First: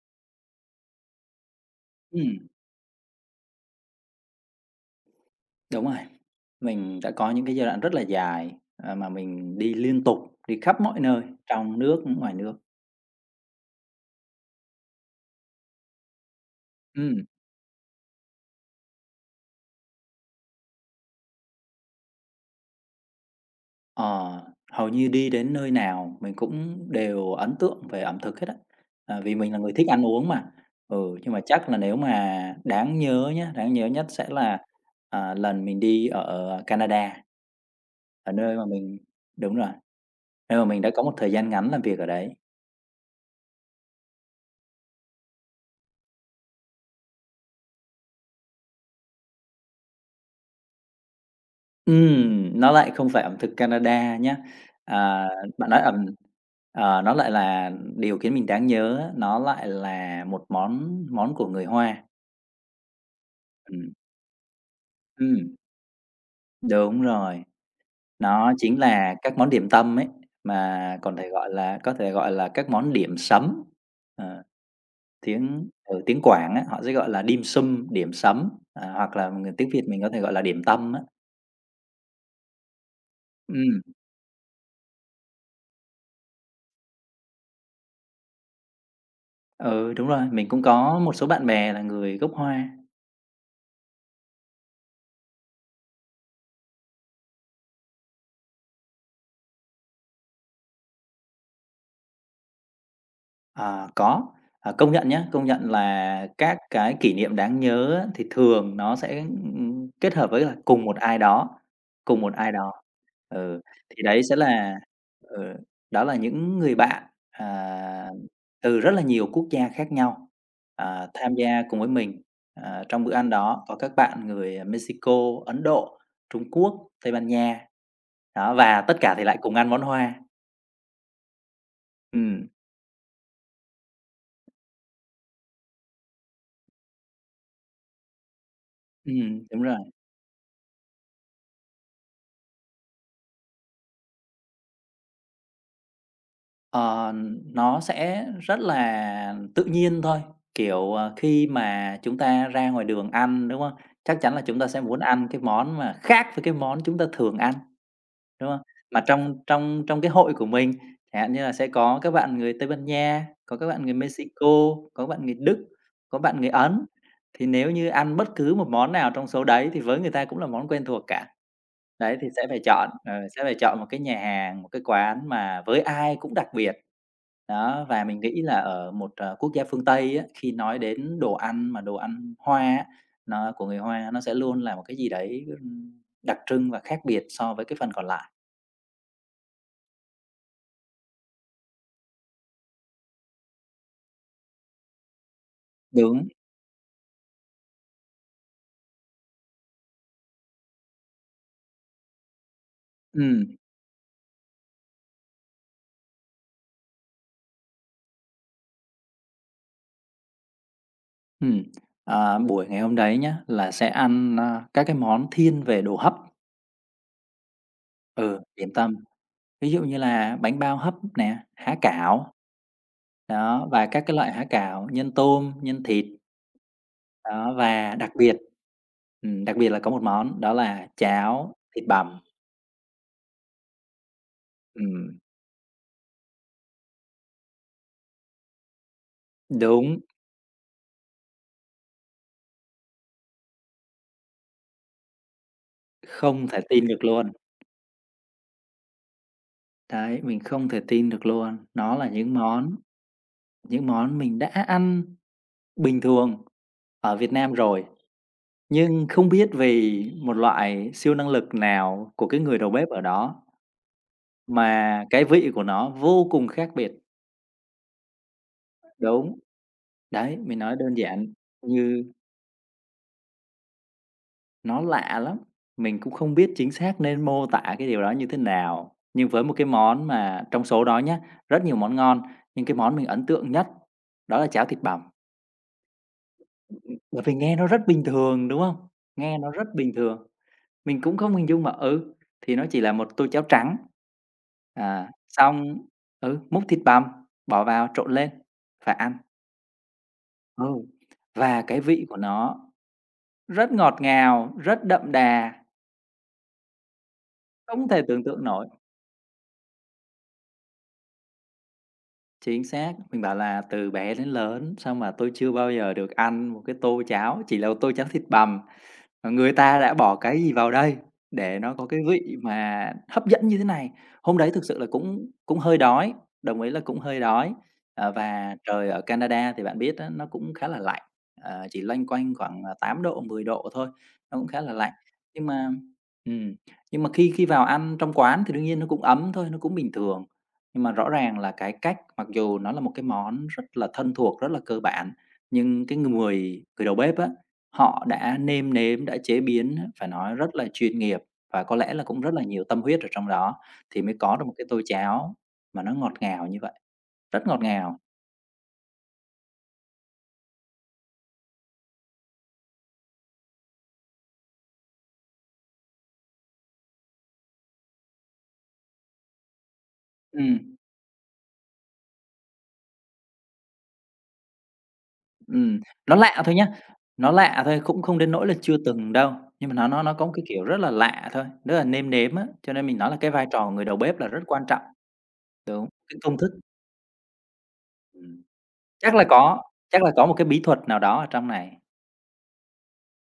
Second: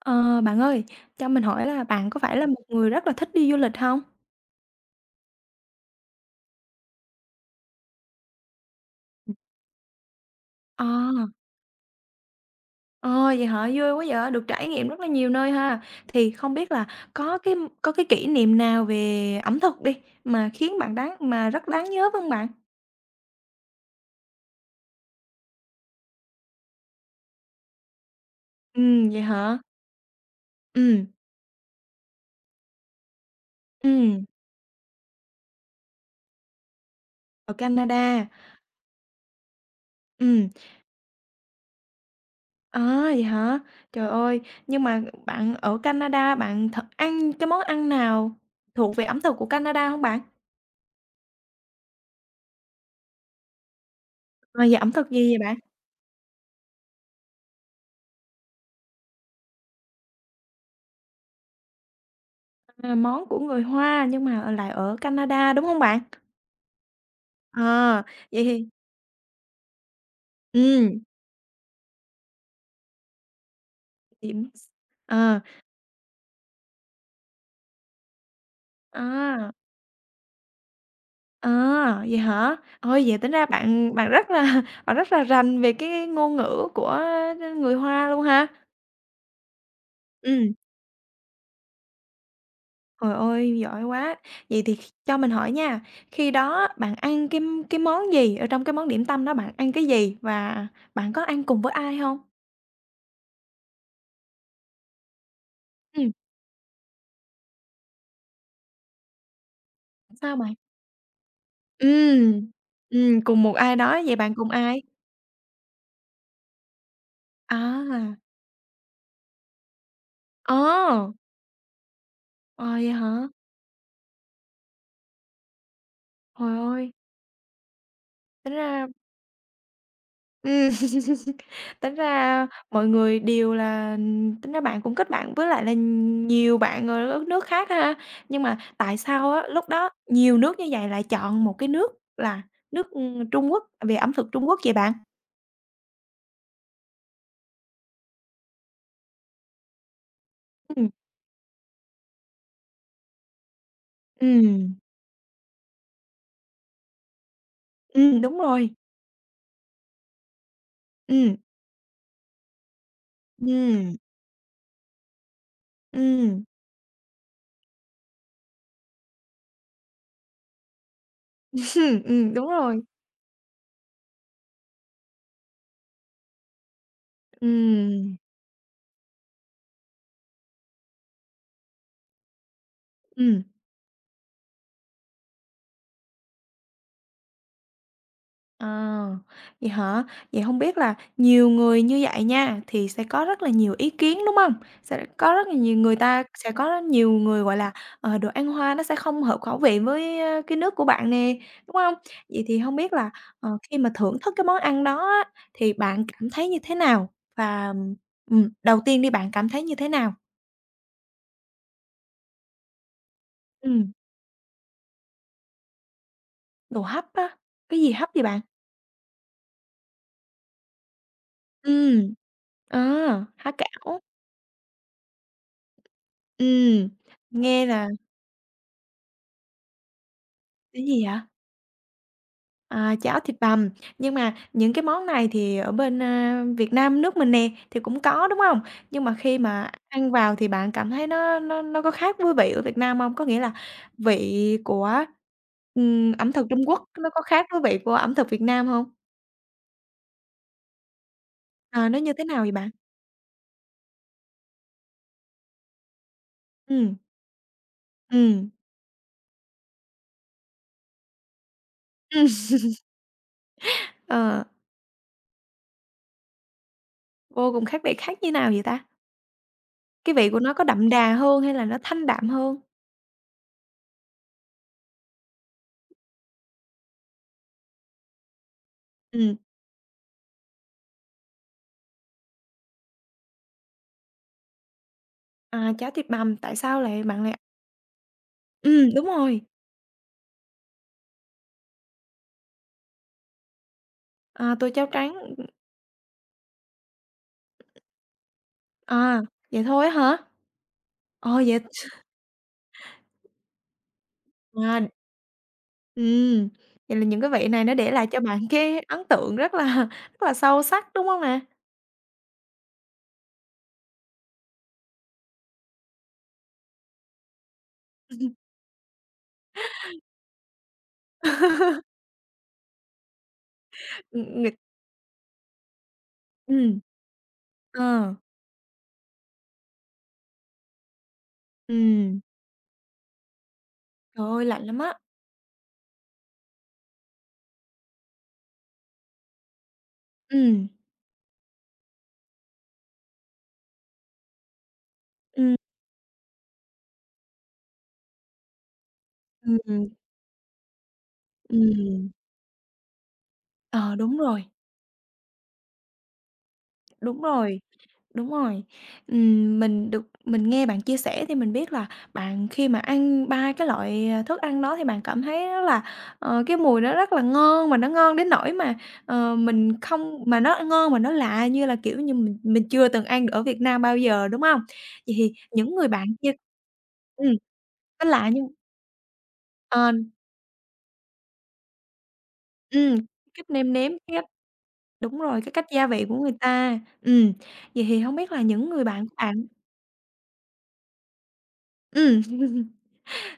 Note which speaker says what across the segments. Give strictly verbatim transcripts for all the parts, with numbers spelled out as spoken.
Speaker 1: Ờ, bạn ơi, cho mình hỏi là bạn có phải là
Speaker 2: Ừm.
Speaker 1: một người rất là thích đi du lịch hông?
Speaker 2: Đúng rồi, mình đã có những cái giai đoạn rất là dài, à, mà
Speaker 1: [unintelligible]
Speaker 2: mình đi liên tục, đi khắp mọi nơi
Speaker 1: À!
Speaker 2: trong nước, ưm, ngoài nước.
Speaker 1: Ờ, vậy hả? Vui quá vậy, được trải nghiệm rất là nhiều nơi ha. Thì không biết là
Speaker 2: Ừm.
Speaker 1: có cái có cái kỷ niệm nào về ẩm thực đi mà khiến bạn đáng mà rất đáng nhớ vân bạn?
Speaker 2: Ờ, hầu như đi đến nơi nào mình cũng đều ấn tượng về ẩm thực hết á,
Speaker 1: Ừm,
Speaker 2: ờ,
Speaker 1: vậy
Speaker 2: vì mình
Speaker 1: hả?
Speaker 2: là người thích ăn uống mà, ừ,
Speaker 1: Ừm.
Speaker 2: nhưng mà chắc là nếu mà đáng nhớ nhá, đáng nhớ nhất
Speaker 1: Ừm.
Speaker 2: sẽ là, ờ, lần mình đi ở Canada.
Speaker 1: Ở Canada.
Speaker 2: Ở nơi mà mình đúng rồi,
Speaker 1: Ừm.
Speaker 2: nơi mà mình đã có một thời gian ngắn làm việc ở đấy.
Speaker 1: À, vậy hả? Trời ơi, nhưng mà bạn ở Canada bạn thật ăn cái món ăn nào thuộc về ẩm thực của Canada hông bạn?
Speaker 2: Ừm, nó lại không phải ẩm thực Canada nhá.
Speaker 1: Và về ẩm thực
Speaker 2: À,
Speaker 1: gì vậy bạn?
Speaker 2: bạn nói ẩm ờ, nó lại là điều khiến mình đáng nhớ á, nó lại là một món món của người Hoa.
Speaker 1: Là món của người
Speaker 2: Ừm.
Speaker 1: Hoa nhưng mà, ờ, lại ở Canada,
Speaker 2: Ừm.
Speaker 1: đúng hông bạn?
Speaker 2: Đúng rồi.
Speaker 1: À, vậy
Speaker 2: Đó
Speaker 1: thì
Speaker 2: chính là các món điểm tâm ấy, mà
Speaker 1: Ừm.
Speaker 2: còn thể gọi là có thể gọi là các món điểm sắm, ờ,
Speaker 1: Điểm s ờ.
Speaker 2: tiếng ừ, tiếng Quảng á, họ sẽ gọi là dimsum, điểm sắm, ờ, hoặc là
Speaker 1: À!
Speaker 2: người tiếng Việt mình có thể gọi là điểm tâm á.
Speaker 1: À, vậy hả? Ôi, vậy tính ra
Speaker 2: Ừm.
Speaker 1: bạn bạn rất là bạn rất là rành về cái ngôn ngữ của, a, người Hoa luôn ha?
Speaker 2: Ừ, đúng rồi, mình
Speaker 1: Ừm.
Speaker 2: cũng có một số bạn bè là người gốc Hoa.
Speaker 1: Trời ơi, giỏi quá. Vậy thì kh cho mình hỏi nha, khi đó bạn ăn cái cái món gì? Ở trong cái món điểm tâm đó bạn ăn cái gì và bạn có ăn cùng với ai hông?
Speaker 2: Ờ, có. Ờ, công nhận nhá, công nhận
Speaker 1: Ừm.
Speaker 2: là các cái kỷ niệm đáng nhớ á thì thường nó sẽ, ừm, ừm, kết hợp
Speaker 1: Sao
Speaker 2: với
Speaker 1: bạn?
Speaker 2: là cùng một ai đó cùng một
Speaker 1: Ừm,
Speaker 2: ai đó.
Speaker 1: ừm, cùng một
Speaker 2: Ừ,
Speaker 1: ai đó,
Speaker 2: thì
Speaker 1: vậy
Speaker 2: đấy
Speaker 1: bạn
Speaker 2: sẽ
Speaker 1: cùng
Speaker 2: là
Speaker 1: ai?
Speaker 2: ờ, đó là những người bạn, à,
Speaker 1: À!
Speaker 2: từ rất là nhiều quốc gia khác nhau, à,
Speaker 1: À!
Speaker 2: tham gia cùng với mình.
Speaker 1: À,
Speaker 2: Ờ,
Speaker 1: vậy
Speaker 2: trong bữa
Speaker 1: hả?
Speaker 2: ăn đó có các bạn người Mexico, Ấn Độ, Trung
Speaker 1: Trời
Speaker 2: Quốc,
Speaker 1: ơi!
Speaker 2: Tây Ban Nha,
Speaker 1: Tính
Speaker 2: đó, và
Speaker 1: ra
Speaker 2: tất cả thì lại cùng ăn món Hoa.
Speaker 1: Ừm, tính ra
Speaker 2: Ừm.
Speaker 1: mọi người đìu là, ừm tính ra bạn cũng kết bạn với lại là nhiều bạn ở đất nước khác ha. Nhưng mà tại sao á
Speaker 2: Ừm, đúng
Speaker 1: lúc đó
Speaker 2: rồi.
Speaker 1: nhiều nước như vậy lại chọn một cái nước là nước, ừm, Trung Quốc về ẩm thực Trung Quốc vậy bạn?
Speaker 2: Ờ, nó sẽ rất là tự nhiên thôi.
Speaker 1: Ừm.
Speaker 2: Kiểu, à, khi mà chúng ta ra ngoài đường ăn, đúng hông? Chắc chắn là chúng ta sẽ
Speaker 1: Ừm.
Speaker 2: muốn ăn cái món mà khác với cái món chúng ta thường ăn,
Speaker 1: Ừm, đúng
Speaker 2: đúng hông?
Speaker 1: rồi.
Speaker 2: Mà trong trong trong cái hội của mình, chẳng hạn
Speaker 1: Ừm.
Speaker 2: như là sẽ có các bạn người Tây Ban Nha, có các bạn người
Speaker 1: Ừm.
Speaker 2: Mexico, có bạn người Đức, có bạn
Speaker 1: Ừm.
Speaker 2: người Ấn, thì nếu như ăn bất cứ một món nào trong số đấy thì với người ta cũng là món quen thuộc cả. Đấy, thì
Speaker 1: Ừm,
Speaker 2: sẽ
Speaker 1: đúng
Speaker 2: phải
Speaker 1: rồi.
Speaker 2: chọn, ờ, sẽ phải chọn một cái nhà hàng, một cái quán mà với ai cũng đặc biệt. Đó, và
Speaker 1: Ừm.
Speaker 2: mình nghĩ là ở một, ờ, quốc gia phương Tây á, khi nói đến đồ ăn mà đồ ăn Hoa á,
Speaker 1: Ừm.
Speaker 2: nó của người Hoa nó sẽ luôn là một cái gì đấy á r đặc trưng và khác biệt so với cái phần còn lại.
Speaker 1: À, vậy hả? Vậy hông biết là nhiều người như vậy nha, thì sẽ có rất là nhiều ý kiến, đúng hông? Sẽ lại có rất là nhiều người ta
Speaker 2: Đúng.
Speaker 1: sẽ có rất nhiều người, gọi là, ờ, đồ ăn Hoa nó sẽ không hợp khẩu vị với, a, cái nước của bạn nè, đúng hông? Vậy thì hông biết là,
Speaker 2: Ừm.
Speaker 1: ờ, khi mà thưởng thức cái món ăn đó á, thì bạn cảm thấy như thế nào? Và, ừm, ừm, đầu tiên đi bạn cảm thấy như thế nào?
Speaker 2: Ừm. À, buổi ngày hôm đấy nhá, là sẽ
Speaker 1: Ừm.
Speaker 2: ăn, a, các cái món thiên về đồ hấp.
Speaker 1: Đồ hấp á? Cái gì hấp vậy bạn?
Speaker 2: Ừ, điểm tâm. Ví dụ như là bánh bao hấp nè, há
Speaker 1: Ừm.
Speaker 2: cảo.
Speaker 1: À! Há
Speaker 2: Đó, và
Speaker 1: cảo.
Speaker 2: các cái loại há cảo nhân tôm, nhân thịt.
Speaker 1: Ừm.
Speaker 2: Đó,
Speaker 1: Nghe là
Speaker 2: và đặc biệt ừm, đặc biệt là có một món đó
Speaker 1: Cái
Speaker 2: là
Speaker 1: gì vậy?
Speaker 2: cháo thịt bằm.
Speaker 1: À, cháo thịt bằm, nhưng mà những cái món
Speaker 2: Ừm.
Speaker 1: này thì ở bên, a, Việt Nam nước mình nè, thì cũng có, đúng hông? Nhưng mà khi mà
Speaker 2: Đúng.
Speaker 1: ăn vào thì bạn cảm thấy nó nó nó có khác với vị ở Việt Nam hông? Có nghĩa là vị của, ừm, ẩm thực
Speaker 2: Không thể
Speaker 1: Trung Quốc
Speaker 2: tin được
Speaker 1: nó có
Speaker 2: luôn.
Speaker 1: khác với vị của ẩm thực Việt Nam hông?
Speaker 2: Thấy, mình không thể tin được luôn.
Speaker 1: À,
Speaker 2: Nó
Speaker 1: nó
Speaker 2: là
Speaker 1: như thế
Speaker 2: những
Speaker 1: nào vậy bạn?
Speaker 2: món những món mình đã ăn bình thường
Speaker 1: Ừm.
Speaker 2: ở Việt Nam rồi,
Speaker 1: Ừm.
Speaker 2: nhưng không biết vì một loại siêu năng lực nào của
Speaker 1: Ừm.
Speaker 2: cái người đầu bếp ở đó
Speaker 1: Ờ.
Speaker 2: mà cái vị của nó vô cùng khác biệt.
Speaker 1: Vô cùng khác biệt, khác như nào vậy ta?
Speaker 2: Đúng.
Speaker 1: Cái vị
Speaker 2: Đấy,
Speaker 1: của nó
Speaker 2: mình
Speaker 1: có
Speaker 2: nói
Speaker 1: đậm
Speaker 2: đơn
Speaker 1: đà
Speaker 2: giản
Speaker 1: hơn, hay là nó
Speaker 2: như
Speaker 1: thanh đạm hơn?
Speaker 2: Nó lạ lắm! Mình cũng không biết chính xác nên mô tả cái điều đó như thế nào, nhưng
Speaker 1: Ừm.
Speaker 2: với một cái món mà trong số đó nhá, rất nhiều món ngon nhưng cái món mình ấn tượng nhất đó là cháo thịt bằm.
Speaker 1: À, cháo thịt bằm,
Speaker 2: Ừm,
Speaker 1: tại sao
Speaker 2: ưm,
Speaker 1: lại bạn
Speaker 2: bởi vì
Speaker 1: lại
Speaker 2: nghe nó rất bình thường, đúng không?
Speaker 1: Ừm, đúng
Speaker 2: Nghe
Speaker 1: rồi.
Speaker 2: nó rất bình thường, mình cũng không hình dung mà ừ, thì nó chỉ là một tô cháo trắng
Speaker 1: À, tô cháo
Speaker 2: à,
Speaker 1: trắng.
Speaker 2: xong ừ, múc thịt bằm bỏ vào trộn lên và ăn.
Speaker 1: À, vậy thôi á hả?
Speaker 2: Ừ,
Speaker 1: Ồ, vậy
Speaker 2: và cái vị của nó rất ngọt ngào, rất
Speaker 1: Ngon.
Speaker 2: đậm đà.
Speaker 1: Ừm, vậy là những cái vị này nó
Speaker 2: Không
Speaker 1: để
Speaker 2: thể
Speaker 1: lại cho
Speaker 2: tưởng tượng
Speaker 1: bạn
Speaker 2: nổi.
Speaker 1: cái ấn tượng rất là rất là sâu sắc, đúng hông nè?
Speaker 2: Chính xác, mình bảo là từ bé đến lớn sao mà tôi chưa bao giờ được ăn một cái tô cháo, chỉ là một tô cháo thịt bằm, mà người ta đã bỏ cái gì vào đây để nó có cái vị mà hấp dẫn như thế này? Hôm
Speaker 1: Ừm, ng
Speaker 2: đấy thực sự là cũng cũng hơi đói, đồng ý
Speaker 1: Ừm.
Speaker 2: là cũng hơi đói. Ờ,
Speaker 1: Ờ.
Speaker 2: và trời ở Canada thì bạn biết á nó cũng khá là lạnh, ờ, chỉ loanh
Speaker 1: Ừm.
Speaker 2: quanh khoảng, ờ, tám độ, mười độ thôi,
Speaker 1: Trời
Speaker 2: nó
Speaker 1: ơi,
Speaker 2: cũng khá
Speaker 1: lạnh
Speaker 2: là
Speaker 1: lắm
Speaker 2: lạnh.
Speaker 1: á!
Speaker 2: Nhưng mà ừm, nhưng mà khi khi vào ăn trong quán thì đương nhiên nó cũng ấm thôi, nó cũng bình thường.
Speaker 1: Ừm.
Speaker 2: Nhưng mà rõ ràng là cái cách mặc dù nó là một cái món rất là thân thuộc, rất là cơ bản,
Speaker 1: Ừm
Speaker 2: nhưng cái người người đầu bếp á họ đã nêm nếm, đã chế
Speaker 1: Ừm,
Speaker 2: biến
Speaker 1: ừm.
Speaker 2: phải nói rất là chuyên nghiệp, và có lẽ là
Speaker 1: Ừm.
Speaker 2: cũng rất là nhiều tâm huyết ở trong đó,
Speaker 1: Ờ,
Speaker 2: thì mới
Speaker 1: đúng
Speaker 2: có
Speaker 1: rồi.
Speaker 2: được một cái tô cháo mà nó ngọt ngào như vậy,
Speaker 1: Đúng
Speaker 2: rất ngọt
Speaker 1: rồi,
Speaker 2: ngào.
Speaker 1: đúng rồi. Ừm, mình được mình nghe bạn chia sẻ thì mình biết là bạn khi mà ăn ba cái loại, ờ, thức ăn đó thì bạn cảm thấy rất là, ờ, cái mùi nó rất là ngon, mà nó ngon đến nỗi mà, ờ, mình không mà nó, ơ,
Speaker 2: Ừm.
Speaker 1: ngon mà nó lạ như là, kiểu như, mình mình chưa từng ăn ở Việt Nam bao giờ, đúng hông? Vậy thì những
Speaker 2: Ừm,
Speaker 1: người bạn
Speaker 2: nó
Speaker 1: kia
Speaker 2: lạ thôi nhá,
Speaker 1: ừm,
Speaker 2: nó lạ thôi cũng
Speaker 1: nó
Speaker 2: không
Speaker 1: lạ
Speaker 2: đến nỗi
Speaker 1: nhưng
Speaker 2: là chưa từng đâu. Nhưng mà nó nó
Speaker 1: Òn
Speaker 2: nó có một cái, kiểu, rất là lạ thôi đó là nêm nếm á, cho nên
Speaker 1: Ừm,
Speaker 2: mình nói là cái vai
Speaker 1: cách
Speaker 2: trò
Speaker 1: nêm
Speaker 2: người
Speaker 1: nếm
Speaker 2: đầu bếp
Speaker 1: tiếp
Speaker 2: là rất quan trọng.
Speaker 1: đúng rồi, cái cách gia
Speaker 2: Đúng,
Speaker 1: vị
Speaker 2: cái
Speaker 1: của người
Speaker 2: công thức.
Speaker 1: ta. Ừm, vậy thì hổng biết
Speaker 2: Ừm,
Speaker 1: là những người bạn
Speaker 2: chắc là
Speaker 1: bạn
Speaker 2: có chắc là có một cái bí thuật nào đó ở trong này.
Speaker 1: Ừm,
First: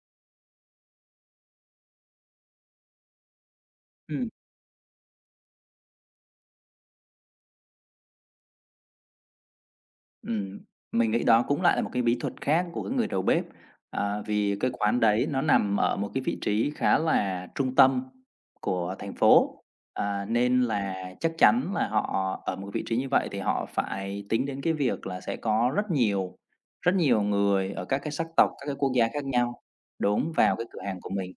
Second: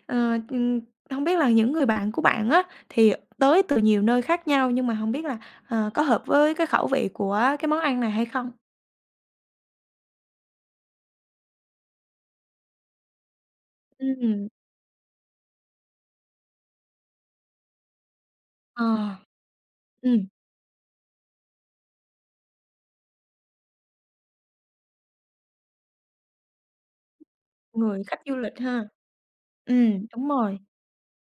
Speaker 1: ờ, ừm, hông biết là những người bạn của bạn á thì, à, tới từ nhiều nơi
Speaker 2: Ừm.
Speaker 1: khác nhau, nhưng mà hổng biết là, ờ, có hợp với cái khẩu vị của cái món ăn này hay không?
Speaker 2: Ừm. Mình nghĩ đó cũng lại là một cái bí thuật khác của cái người đầu bếp.
Speaker 1: Ưm,
Speaker 2: À,
Speaker 1: ừm.
Speaker 2: vì cái quán đấy nó nằm ở một cái vị trí khá là trung tâm của thành
Speaker 1: Ờ.
Speaker 2: phố, à,
Speaker 1: Ừm.
Speaker 2: nên là chắc chắn là họ ở một vị trí như vậy thì họ phải tính đến cái việc là sẽ có rất nhiều rất nhiều người ở các
Speaker 1: Người
Speaker 2: cái
Speaker 1: khách
Speaker 2: sắc
Speaker 1: du
Speaker 2: tộc,
Speaker 1: lịch
Speaker 2: các cái
Speaker 1: ha.
Speaker 2: quốc gia khác nhau
Speaker 1: Ừm, đúng
Speaker 2: đúng, vào
Speaker 1: rồi.
Speaker 2: cái cửa hàng của mình.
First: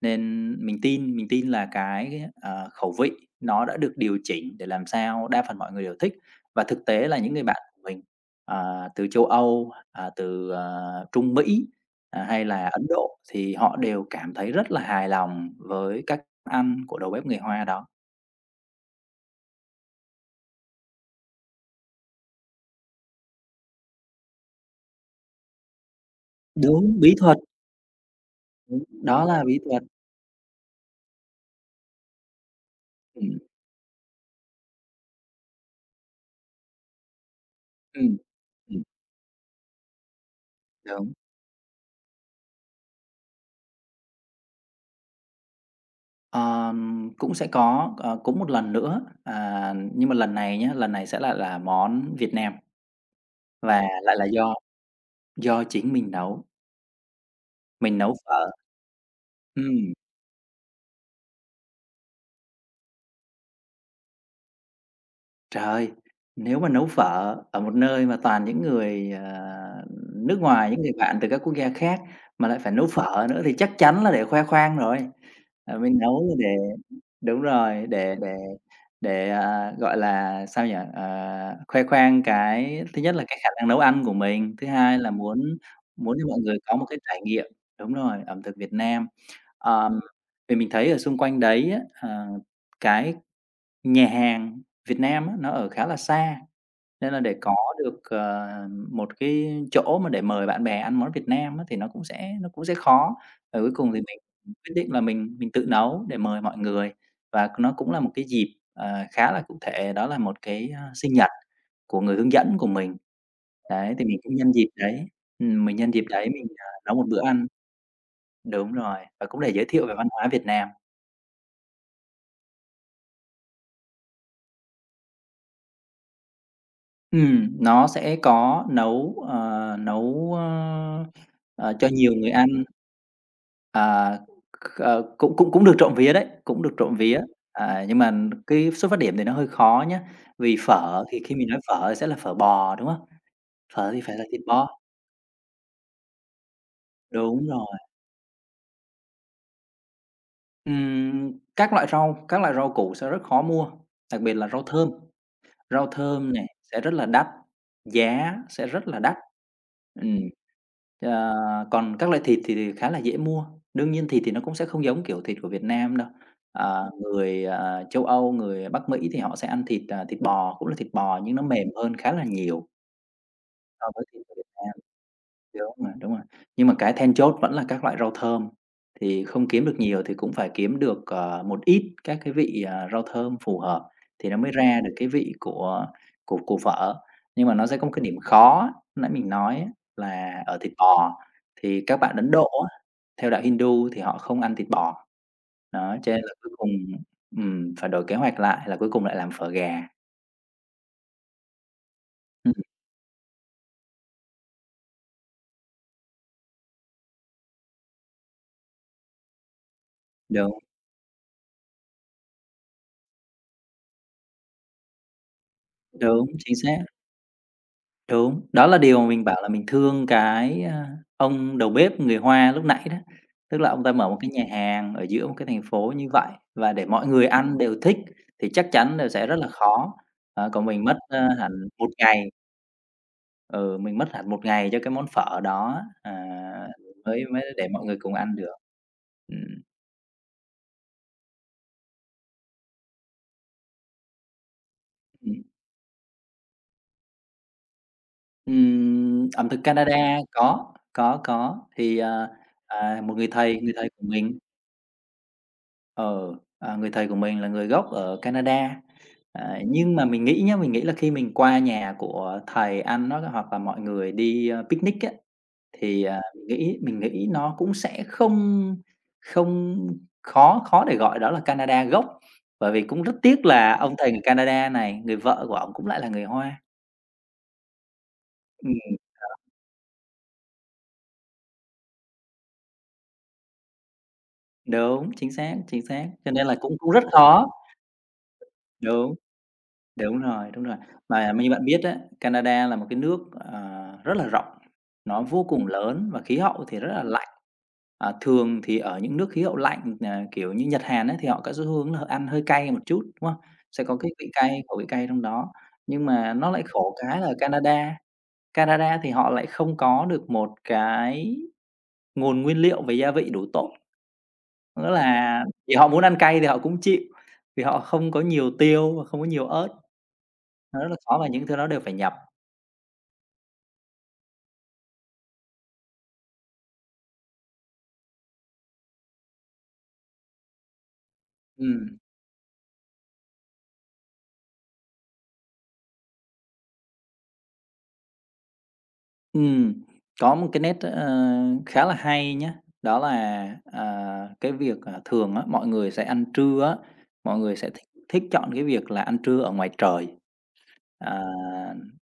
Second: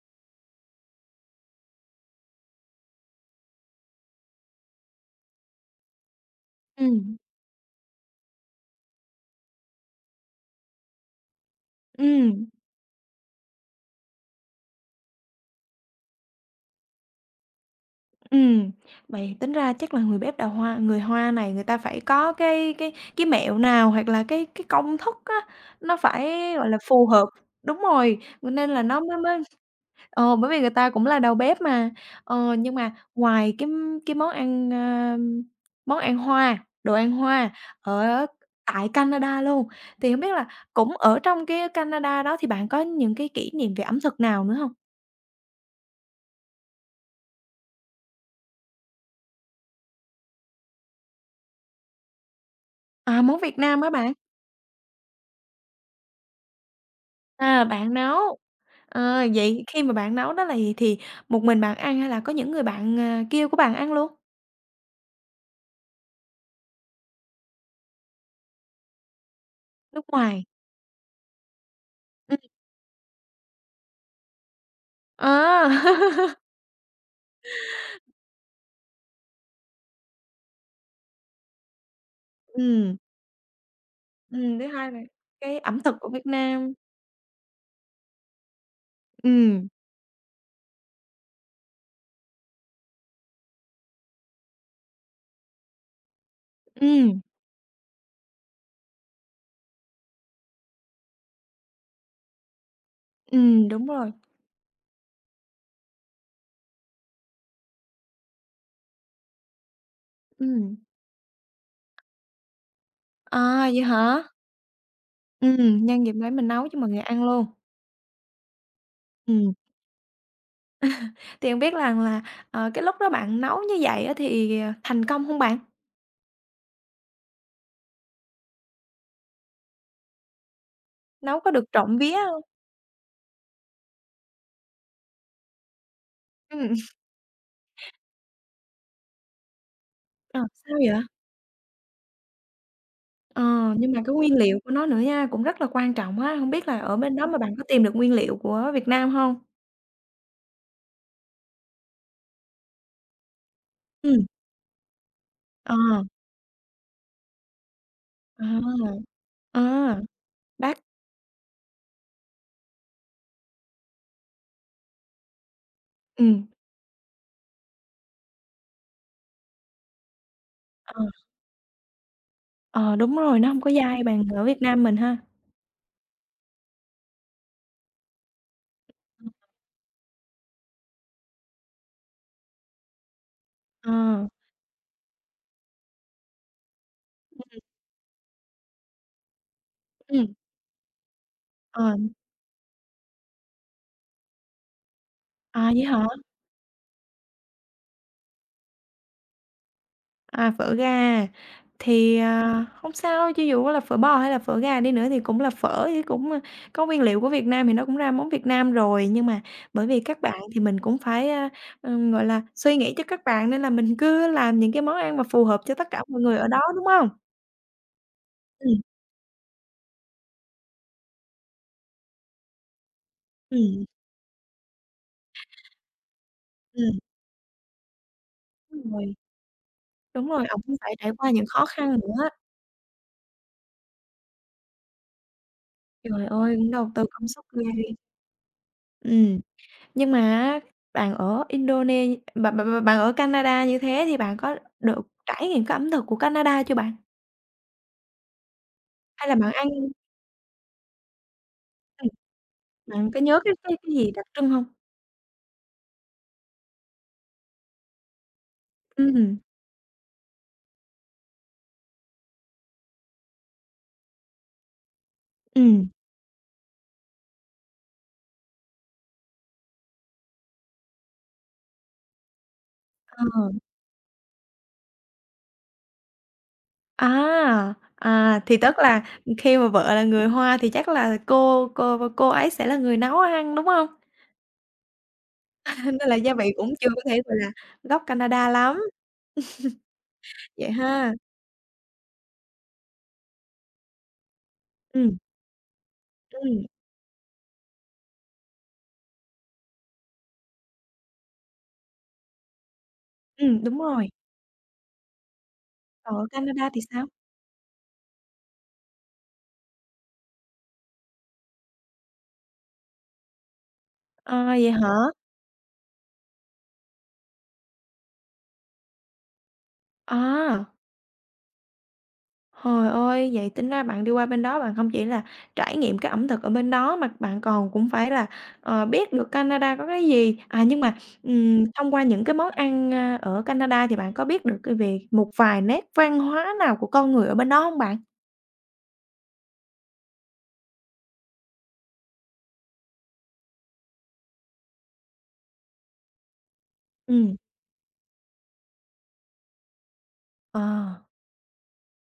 Speaker 2: Nên mình tin mình tin là cái ghé ờ, khẩu vị nó đã được điều chỉnh để làm sao đa phần mọi người đều thích. Và thực tế
Speaker 1: Ừm.
Speaker 2: là những người bạn của mình, à, từ châu Âu, à, từ, ờ, Trung Mỹ, à, hay
Speaker 1: Ừm.
Speaker 2: là Ấn Độ thì họ đều cảm thấy rất là hài lòng với cách ăn của đầu bếp người Hoa đó.
Speaker 1: Ừm, vậy tính ra chắc là người bếp đào hoa người Hoa này người ta phải có cái cái cái mẹo nào, hoặc là cái cái công thức á nó phải, gọi là,
Speaker 2: Đúng,
Speaker 1: phù
Speaker 2: bí
Speaker 1: hợp
Speaker 2: thuật.
Speaker 1: đúng rồi, v nên là
Speaker 2: Đúng,
Speaker 1: nó mới
Speaker 2: đó
Speaker 1: mới
Speaker 2: là bí thuật.
Speaker 1: ờ, bởi vì người ta cũng là đầu bếp mà. Ờ, nhưng mà
Speaker 2: Ừm.
Speaker 1: ngoài cái cái món ăn, a, món ăn Hoa, đồ ăn Hoa
Speaker 2: Ừm,
Speaker 1: ở
Speaker 2: ừm.
Speaker 1: tại Canada luôn, thì hông biết là cũng
Speaker 2: Đúng.
Speaker 1: ở trong cái Canada đó thì bạn có những cái kỷ niệm về ẩm thực nào nữa hông?
Speaker 2: Ờm, cũng sẽ có, ờ, cũng một lần nữa, à, nhưng mà lần này nhá, lần này sẽ lại là món Việt Nam.
Speaker 1: À, món Việt
Speaker 2: Và
Speaker 1: Nam hả bạn?
Speaker 2: lại là do do chính mình nấu.
Speaker 1: À, bạn
Speaker 2: Mình nấu
Speaker 1: nấu.
Speaker 2: phở.
Speaker 1: Ờ, vậy khi mà
Speaker 2: Ừm.
Speaker 1: bạn nấu đó là gì thì một mình bạn ăn hay là có những người bạn, à, kia của bạn ăn luôn?
Speaker 2: Trời! Nếu mà nấu phở ở một nơi mà toàn những người, ờ,
Speaker 1: Nước
Speaker 2: nước
Speaker 1: ngoài.
Speaker 2: ngoài, những người bạn từ các quốc gia khác, mà
Speaker 1: [unintelligible]
Speaker 2: lại phải nấu phở nữa thì chắc chắn là để khoe khoang rồi. Ờ, mình nấu
Speaker 1: À!
Speaker 2: mà để đúng rồi, để để để, à, gọi là, sao nhỉ, ờ, khoe khoang cái
Speaker 1: Ừm.
Speaker 2: thứ nhất là cái khả năng nấu ăn của mình,
Speaker 1: Ừm, thứ
Speaker 2: thứ
Speaker 1: hai
Speaker 2: hai
Speaker 1: về
Speaker 2: là muốn
Speaker 1: cái ẩm thực của
Speaker 2: muốn
Speaker 1: Việt
Speaker 2: cho mọi người
Speaker 1: Nam.
Speaker 2: có một cái trải nghiệm đúng rồi, ẩm thực Việt Nam.
Speaker 1: Ừm.
Speaker 2: Ờm, vì mình thấy ở xung quanh đấy á, ờ, cái nhà hàng Việt Nam á nó ở khá là xa, nên là
Speaker 1: Ừm.
Speaker 2: để có được, ờ, một cái chỗ mà để mời bạn bè ăn món Việt Nam á thì nó cũng sẽ nó cũng sẽ khó. Và
Speaker 1: Ừm,
Speaker 2: cuối
Speaker 1: đúng
Speaker 2: cùng thì
Speaker 1: rồi.
Speaker 2: mình, ừm, quyết định là mình mình tự nấu để mời mọi người. Và nó cũng là một cái dịp, ờ, khá là cụ thể, đó là một cái,
Speaker 1: Ừm.
Speaker 2: ơ, sinh nhật của người hướng dẫn của mình.
Speaker 1: À, vậy
Speaker 2: Đấy, thì mình
Speaker 1: hả?
Speaker 2: cũng nhân dịp đấy ừm, mình
Speaker 1: Ừm,
Speaker 2: nhân
Speaker 1: nhân
Speaker 2: dịp
Speaker 1: dịp
Speaker 2: đấy
Speaker 1: đấy mình
Speaker 2: mình, ờ,
Speaker 1: nấu cho mọi
Speaker 2: nấu
Speaker 1: người
Speaker 2: một bữa
Speaker 1: ăn luôn.
Speaker 2: ăn. Đúng rồi, và cũng để
Speaker 1: Ừm.
Speaker 2: giới thiệu về văn hóa Việt Nam.
Speaker 1: Thì không biết lằng là, ờ, cái lúc đó bạn nấu như vậy á thì, ờ, thành công hông bạn?
Speaker 2: Ừm, nó sẽ có nấu, ờ, nấu, ơ,
Speaker 1: Nấu có được
Speaker 2: ờ, cho
Speaker 1: trộm
Speaker 2: nhiều
Speaker 1: vía
Speaker 2: người
Speaker 1: hông?
Speaker 2: ăn. À, c ờ, cũng cũng cũng được trộm vía đấy, cũng được
Speaker 1: Ừm.
Speaker 2: trộm vía. À, nhưng màn cái xuất phát điểm thì nó hơi khó nhá,
Speaker 1: Ờ,
Speaker 2: vì
Speaker 1: sao vậy?
Speaker 2: phở thì khi mình nói phở thì sẽ là phở bò, đúng không?
Speaker 1: Ờ,
Speaker 2: Phở
Speaker 1: nhưng
Speaker 2: thì
Speaker 1: mà cái
Speaker 2: phải là
Speaker 1: nguyên
Speaker 2: thịt
Speaker 1: liệu của
Speaker 2: bò.
Speaker 1: nó nữa nha, cũng rất là quan trọng á. Hông biết là ở bên đó mà
Speaker 2: Đúng
Speaker 1: bạn có
Speaker 2: rồi.
Speaker 1: tìm được nguyên liệu của Việt Nam hông?
Speaker 2: Ừm, các loại rau các loại rau củ sẽ rất khó mua, đặc
Speaker 1: Ừm.
Speaker 2: biệt là rau thơm.
Speaker 1: Ờ.
Speaker 2: Rau thơm nè sẽ rất là đắt, giá sẽ rất
Speaker 1: À,
Speaker 2: là đắt.
Speaker 1: à,
Speaker 2: Ừm.
Speaker 1: đắt.
Speaker 2: Ờ, còn các loại thịt thì thì khá là dễ mua. Đương nhiên thịt thì nó cũng sẽ không giống kiểu thịt của Việt Nam đâu.
Speaker 1: Ừm.
Speaker 2: Ờ, người, ờ, Châu Âu, người Bắc Mỹ thì họ sẽ ăn thịt, à, thịt bò, cũng là thịt
Speaker 1: Ờ.
Speaker 2: bò nhưng nó mềm hơn khá là nhiều
Speaker 1: Ờ, đúng rồi, nó hông có
Speaker 2: so
Speaker 1: dai
Speaker 2: với thịt
Speaker 1: bằng
Speaker 2: của
Speaker 1: ở
Speaker 2: Việt
Speaker 1: Việt
Speaker 2: Nam,
Speaker 1: Nam mình ha.
Speaker 2: thiếu m đúng rồi. Nhưng mà cái then chốt vẫn là các loại rau thơm, thì
Speaker 1: [unintelligible]
Speaker 2: không kiếm được nhiều thì cũng phải kiếm được, à, một ít các cái vị, à, rau thơm phù hợp
Speaker 1: Ờ.
Speaker 2: thì nó mới ra được cái vị của của của phở. Nhưng mà
Speaker 1: [unintelligible]
Speaker 2: nó sẽ có một cái điểm khó, nãy mình nói á,
Speaker 1: Ừm.
Speaker 2: là ở thịt bò thì các
Speaker 1: Ờm.
Speaker 2: bạn Ấn Độ á, theo đạo Hindu thì họ không ăn thịt bò.
Speaker 1: À, vậy
Speaker 2: Đó,
Speaker 1: hả?
Speaker 2: cho nên là cuối cùng ừm, phải đổi kế hoạch lại là cuối cùng lại làm phở gà.
Speaker 1: À, phở gà, thì,
Speaker 2: Ưm, ừm.
Speaker 1: à, hông sao, cho dù có là phở bò hay là phở gà đi nữa thì cũng là phở, với cũng, ơ, có nguyên liệu của Việt Nam thì nó cũng ra món Việt Nam rồi. Nhưng mà bởi vì các bạn, thì
Speaker 2: Đúng.
Speaker 1: mình cũng phải, a, ừm, gọi là, suy nghĩ cho các bạn, nên là mình cứ làm những cái món ăn mà phù hợp cho tất cả mọi
Speaker 2: Đúng,
Speaker 1: người ở
Speaker 2: chính
Speaker 1: đó, đúng
Speaker 2: xác.
Speaker 1: hông?
Speaker 2: Đúng, đó là
Speaker 1: Ừm.
Speaker 2: điều mình bảo là mình thương cái, à, ông đầu bếp người Hoa lúc nãy đó, tức là ông
Speaker 1: Ừm.
Speaker 2: ta mở một cái nhà hàng ở giữa một cái thành phố như vậy, và để
Speaker 1: Ừm.
Speaker 2: mọi người ăn đều thích thì chắc
Speaker 1: Đúng
Speaker 2: chắn, ờ,
Speaker 1: rồi.
Speaker 2: sẽ rất là khó.
Speaker 1: Đúng rồi,
Speaker 2: Ờ,
Speaker 1: ổng
Speaker 2: còn
Speaker 1: cũng
Speaker 2: mình
Speaker 1: phải
Speaker 2: mất,
Speaker 1: trải
Speaker 2: ơ,
Speaker 1: qua những
Speaker 2: hẳn
Speaker 1: khó
Speaker 2: một
Speaker 1: khăn nữa.
Speaker 2: ngày Ừ, mình mất hẳn một ngày cho cái món phở đó á,
Speaker 1: Trời
Speaker 2: à,
Speaker 1: ơi, cũng đầu tư
Speaker 2: mới mới
Speaker 1: công sức
Speaker 2: mới để
Speaker 1: ghê.
Speaker 2: mọi người cùng ăn được.
Speaker 1: Ừm,
Speaker 2: Ừm.
Speaker 1: nhưng mà á, bạn ở Indone bạn bạn bạn bạn ở Canada như thế thì bạn có được
Speaker 2: Ừm.
Speaker 1: trải nghiệm cái ẩm thực của Canada chưa bạn? Hay
Speaker 2: Ừm,
Speaker 1: là
Speaker 2: ẩm
Speaker 1: bạn
Speaker 2: thực
Speaker 1: ăn
Speaker 2: Canada, có, có, có, thì,
Speaker 1: Ừm.
Speaker 2: à, à,
Speaker 1: Bạn
Speaker 2: một
Speaker 1: có
Speaker 2: người
Speaker 1: nhớ cái
Speaker 2: thầy người
Speaker 1: cái
Speaker 2: thầy
Speaker 1: cái
Speaker 2: của
Speaker 1: gì đặc
Speaker 2: mình.
Speaker 1: trưng hông?
Speaker 2: Ờ, à, người thầy của mình là người gốc ở Canada.
Speaker 1: Ưm, ừm.
Speaker 2: À, nhưng mà mình nghĩ nhá, mình nghĩ là khi mình qua nhà của thầy ăn, nó có hoặc là mọi người đi, ờ, picnic á,
Speaker 1: Ừm.
Speaker 2: thì, à, mình nghĩ mình nghĩ nó cũng sẽ không không khó khó để gọi đó là Canada gốc, bởi vì cũng rất tiếc
Speaker 1: Ờ.
Speaker 2: là ông thầy người Canada này người vợ của ổng cũng lại là người Hoa.
Speaker 1: À! À, thì
Speaker 2: Ừm.
Speaker 1: tức là, ừm,
Speaker 2: [unintelligible]
Speaker 1: khi mà vợ là người Hoa thì chắc là cô cô cô ấy sẽ là người nấu ăn, đúng hông?
Speaker 2: Đúng, chính xác,
Speaker 1: À,
Speaker 2: chính xác,
Speaker 1: nên là
Speaker 2: cho
Speaker 1: gia
Speaker 2: nên
Speaker 1: vị
Speaker 2: là
Speaker 1: cũng
Speaker 2: cũng
Speaker 1: chưa
Speaker 2: cũng
Speaker 1: có
Speaker 2: rất
Speaker 1: thể, gọi
Speaker 2: khó.
Speaker 1: là, gốc Canada lắm.
Speaker 2: Đúng. Đúng rồi, đúng
Speaker 1: Vậy
Speaker 2: rồi.
Speaker 1: ha?
Speaker 2: Mà như bạn biết á, Canada là một cái nước, ờ, rất là rộng,
Speaker 1: Ừm.
Speaker 2: nó vô cùng lớn, và khí hậu
Speaker 1: Ừm.
Speaker 2: thì rất là lạnh. Ờ, thường thì ở những nước khí hậu lạnh, n à, kiểu như, Nhật, Hàn á thì họ có xu hướng là họ ăn hơi cay một chút, đúng không?
Speaker 1: Ừm, đúng
Speaker 2: Sẽ có
Speaker 1: rồi.
Speaker 2: cái vị cay, khẩu vị cay trong đó. Nhưng
Speaker 1: Ờ,
Speaker 2: mà nó lại
Speaker 1: Canada thì
Speaker 2: khổ
Speaker 1: sao?
Speaker 2: cái là Canada Canada thì họ lại không có được một cái nguồn nguyên liệu về gia vị đủ tốt,
Speaker 1: À, vậy
Speaker 2: nữa
Speaker 1: hả?
Speaker 2: là vì họ muốn ăn cay thì họ cũng chịu, vì họ không có nhiều tiêu và không có nhiều ớt,
Speaker 1: À!
Speaker 2: nó rất là khó và những thứ đó đều phải nhập.
Speaker 1: Hời ơi, vậy tính ra bạn đi qua bên đó bạn hông chỉ là trải nghiệm cái ẩm thực ở bên đó, mà bạn còn cũng phải là, ờ, biết được Canada có cái gì. À, nhưng mà, ừm, thông
Speaker 2: Ừm.
Speaker 1: qua những cái món ăn, a, ở Canada thì bạn có biết được, ờ, về một vài nét văn hóa nào của con người ở bên đó hông bạn?
Speaker 2: Ừm, có một cái nét, ơ, à, khá là hay nhá, đó là, à, à, cái việc, à, thường á, mọi người sẽ ăn trưa á,
Speaker 1: Ừm.
Speaker 2: mọi người sẽ thích thích chọn cái việc là ăn trưa ở ngoài trời.
Speaker 1: Ờ.
Speaker 2: Ờ,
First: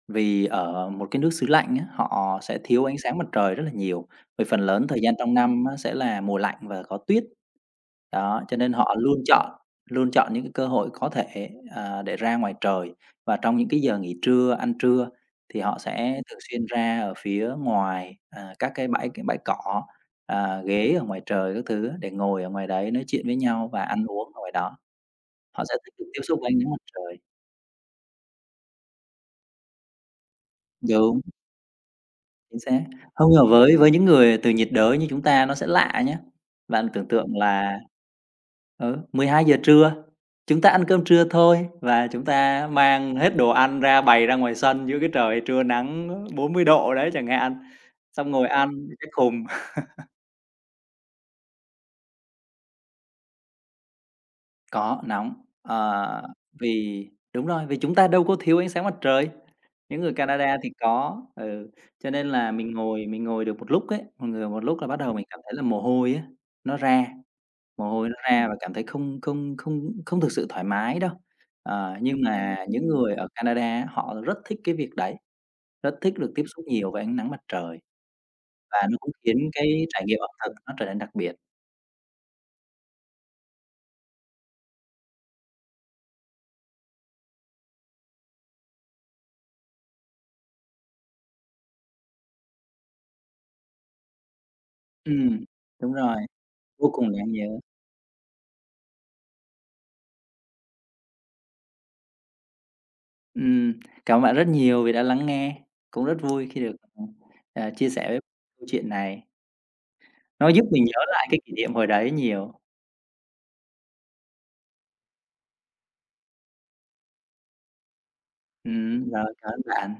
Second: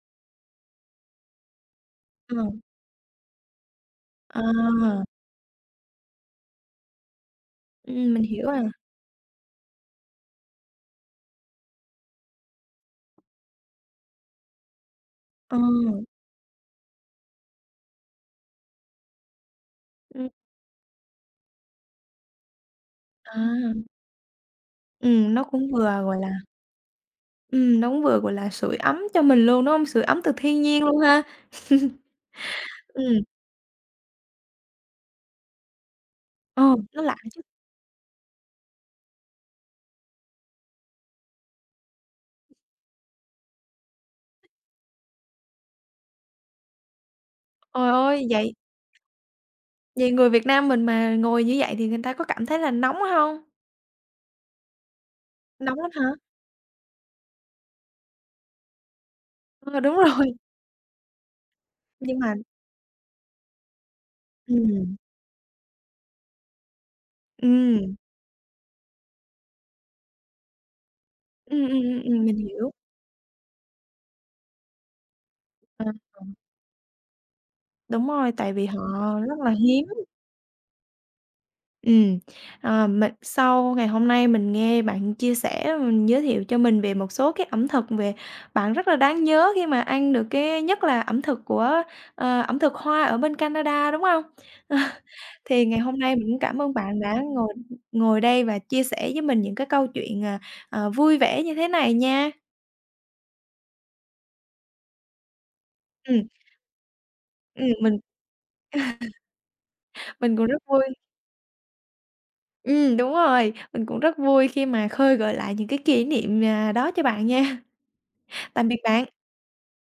Speaker 2: vì ở một cái nước xứ lạnh á, họ sẽ
Speaker 1: Ờm.
Speaker 2: thiếu ánh sáng mặt trời rất là nhiều, vì phần lớn thời
Speaker 1: À!
Speaker 2: gian trong năm á sẽ là mùa lạnh và có tuyết.
Speaker 1: Ừm, mình
Speaker 2: Đó,
Speaker 1: hiểu
Speaker 2: cho
Speaker 1: à.
Speaker 2: nên họ luôn chọn luôn chọn những cái cơ hội có thể, ờ, để ra ngoài trời. Và trong những cái giờ nghỉ trưa, ăn trưa
Speaker 1: Ờ.
Speaker 2: thì họ sẽ thường xuyên ra ở phía ngoài, à, các cái bãi c bãi cỏ,
Speaker 1: Ừm.
Speaker 2: à, ghế ở ngoài trời các thứ để ngồi ở ngoài đấy nói chuyện với nhau và
Speaker 1: À.
Speaker 2: ăn uống ở ngoài đó.
Speaker 1: Ừm, nó
Speaker 2: Họ
Speaker 1: cũng
Speaker 2: sẽ thích
Speaker 1: vừa,
Speaker 2: được
Speaker 1: gọi
Speaker 2: tiếp
Speaker 1: là
Speaker 2: xúc với ánh nắng mặt trời.
Speaker 1: Ừm, nó cũng vừa, gọi là, sưởi ấm cho mình luôn, đúng hông? Sưởi ấm từ thiên nhiên luôn
Speaker 2: Đúng.
Speaker 1: ha.
Speaker 2: Chính xác.
Speaker 1: Ừm.
Speaker 2: Hông, mà với với những người từ nhiệt đới như chúng ta nó sẽ lạ nhá.
Speaker 1: Ờm,
Speaker 2: Bạn
Speaker 1: nó
Speaker 2: tưởng
Speaker 1: lạ
Speaker 2: tượng
Speaker 1: chứ!
Speaker 2: là ờ, mười hai giờ trưa, chúng ta ăn cơm trưa thôi và chúng ta mang hết đồ ăn ra, bày ra ngoài sân dưới cái trời trưa nắng bốn mươi độ đấy chẳng hạn,
Speaker 1: ồi ơi!
Speaker 2: xong ngồi
Speaker 1: Vậy
Speaker 2: ăn những cái khùng.
Speaker 1: vậy người Việt Nam mình mà ngồi như vậy thì người ta có cảm thấy là nóng hông?
Speaker 2: Có, nóng,
Speaker 1: Nóng lắm hả?
Speaker 2: ờ, vì đúng rồi, vì chúng ta đâu có thiếu ánh sáng mặt trời.
Speaker 1: Ờ, đúng
Speaker 2: Những người
Speaker 1: rồi.
Speaker 2: Canada thì có, ừ, cho
Speaker 1: Nhưng
Speaker 2: nên
Speaker 1: mà
Speaker 2: là mình ngồi mình ngồi được một lúc ấy, người một lúc là
Speaker 1: Ừm.
Speaker 2: bắt đầu mình cảm thấy là mồ hôi á, nó ra, mồ
Speaker 1: Ừm.
Speaker 2: hôi nó ra và cảm thấy không không không không thực sự thoải mái đâu.
Speaker 1: Ừm, ừm,
Speaker 2: Ờ,
Speaker 1: ừm,
Speaker 2: nhưng
Speaker 1: ừm, mình
Speaker 2: mà
Speaker 1: hiểu.
Speaker 2: những người ở Canada, họ rất thích cái việc đấy, rất thích được
Speaker 1: [unintelligible]
Speaker 2: tiếp xúc nhiều với ánh nắng mặt trời,
Speaker 1: Đúng rồi, tại vì họ
Speaker 2: và như cũng khiến
Speaker 1: rất là hiếm.
Speaker 2: cái trải nghiệm ẩm thực nó trở nên đặc biệt.
Speaker 1: Ừm, ờ, mình sau ngày hôm nay mình nghe bạn chia sẻ, ừm, giới thiệu cho mình về một số cái ẩm thực về bạn rất là đáng nhớ khi mà ăn được cái nhất là ẩm thực của, ờ, ẩm thực Hoa ở bên Canada, đúng hông?
Speaker 2: Ừm,
Speaker 1: Thì ngày
Speaker 2: đúng
Speaker 1: hôm nay
Speaker 2: rồi,
Speaker 1: mình cũng cảm ơn
Speaker 2: vô
Speaker 1: bạn
Speaker 2: cùng
Speaker 1: đã
Speaker 2: đáng
Speaker 1: ngồi
Speaker 2: nhớ.
Speaker 1: ngồi đây và chia sẻ với mình những cái câu chuyện, à, ờ, vui vẻ như thế này nha.
Speaker 2: Ừm. Cảm ơn bạn rất nhiều vì đã lắng nghe, cũng rất
Speaker 1: Ừm.
Speaker 2: vui khi được, ừm,
Speaker 1: Ừm,
Speaker 2: ờ, chia
Speaker 1: mình
Speaker 2: sẻ chuyện này.
Speaker 1: Mình cũng
Speaker 2: Nó
Speaker 1: rất
Speaker 2: giúp mình nhớ
Speaker 1: vui.
Speaker 2: lại cái kỷ niệm hồi đấy nhiều.
Speaker 1: Ừm, đúng rồi, mình cũng rất vui khi mà khơi gợi lại những cái kỷ niệm, à, đó cho bạn nha. Tạm biệt
Speaker 2: Ừm,
Speaker 1: bạn.
Speaker 2: rồi, cảm ơn bạn.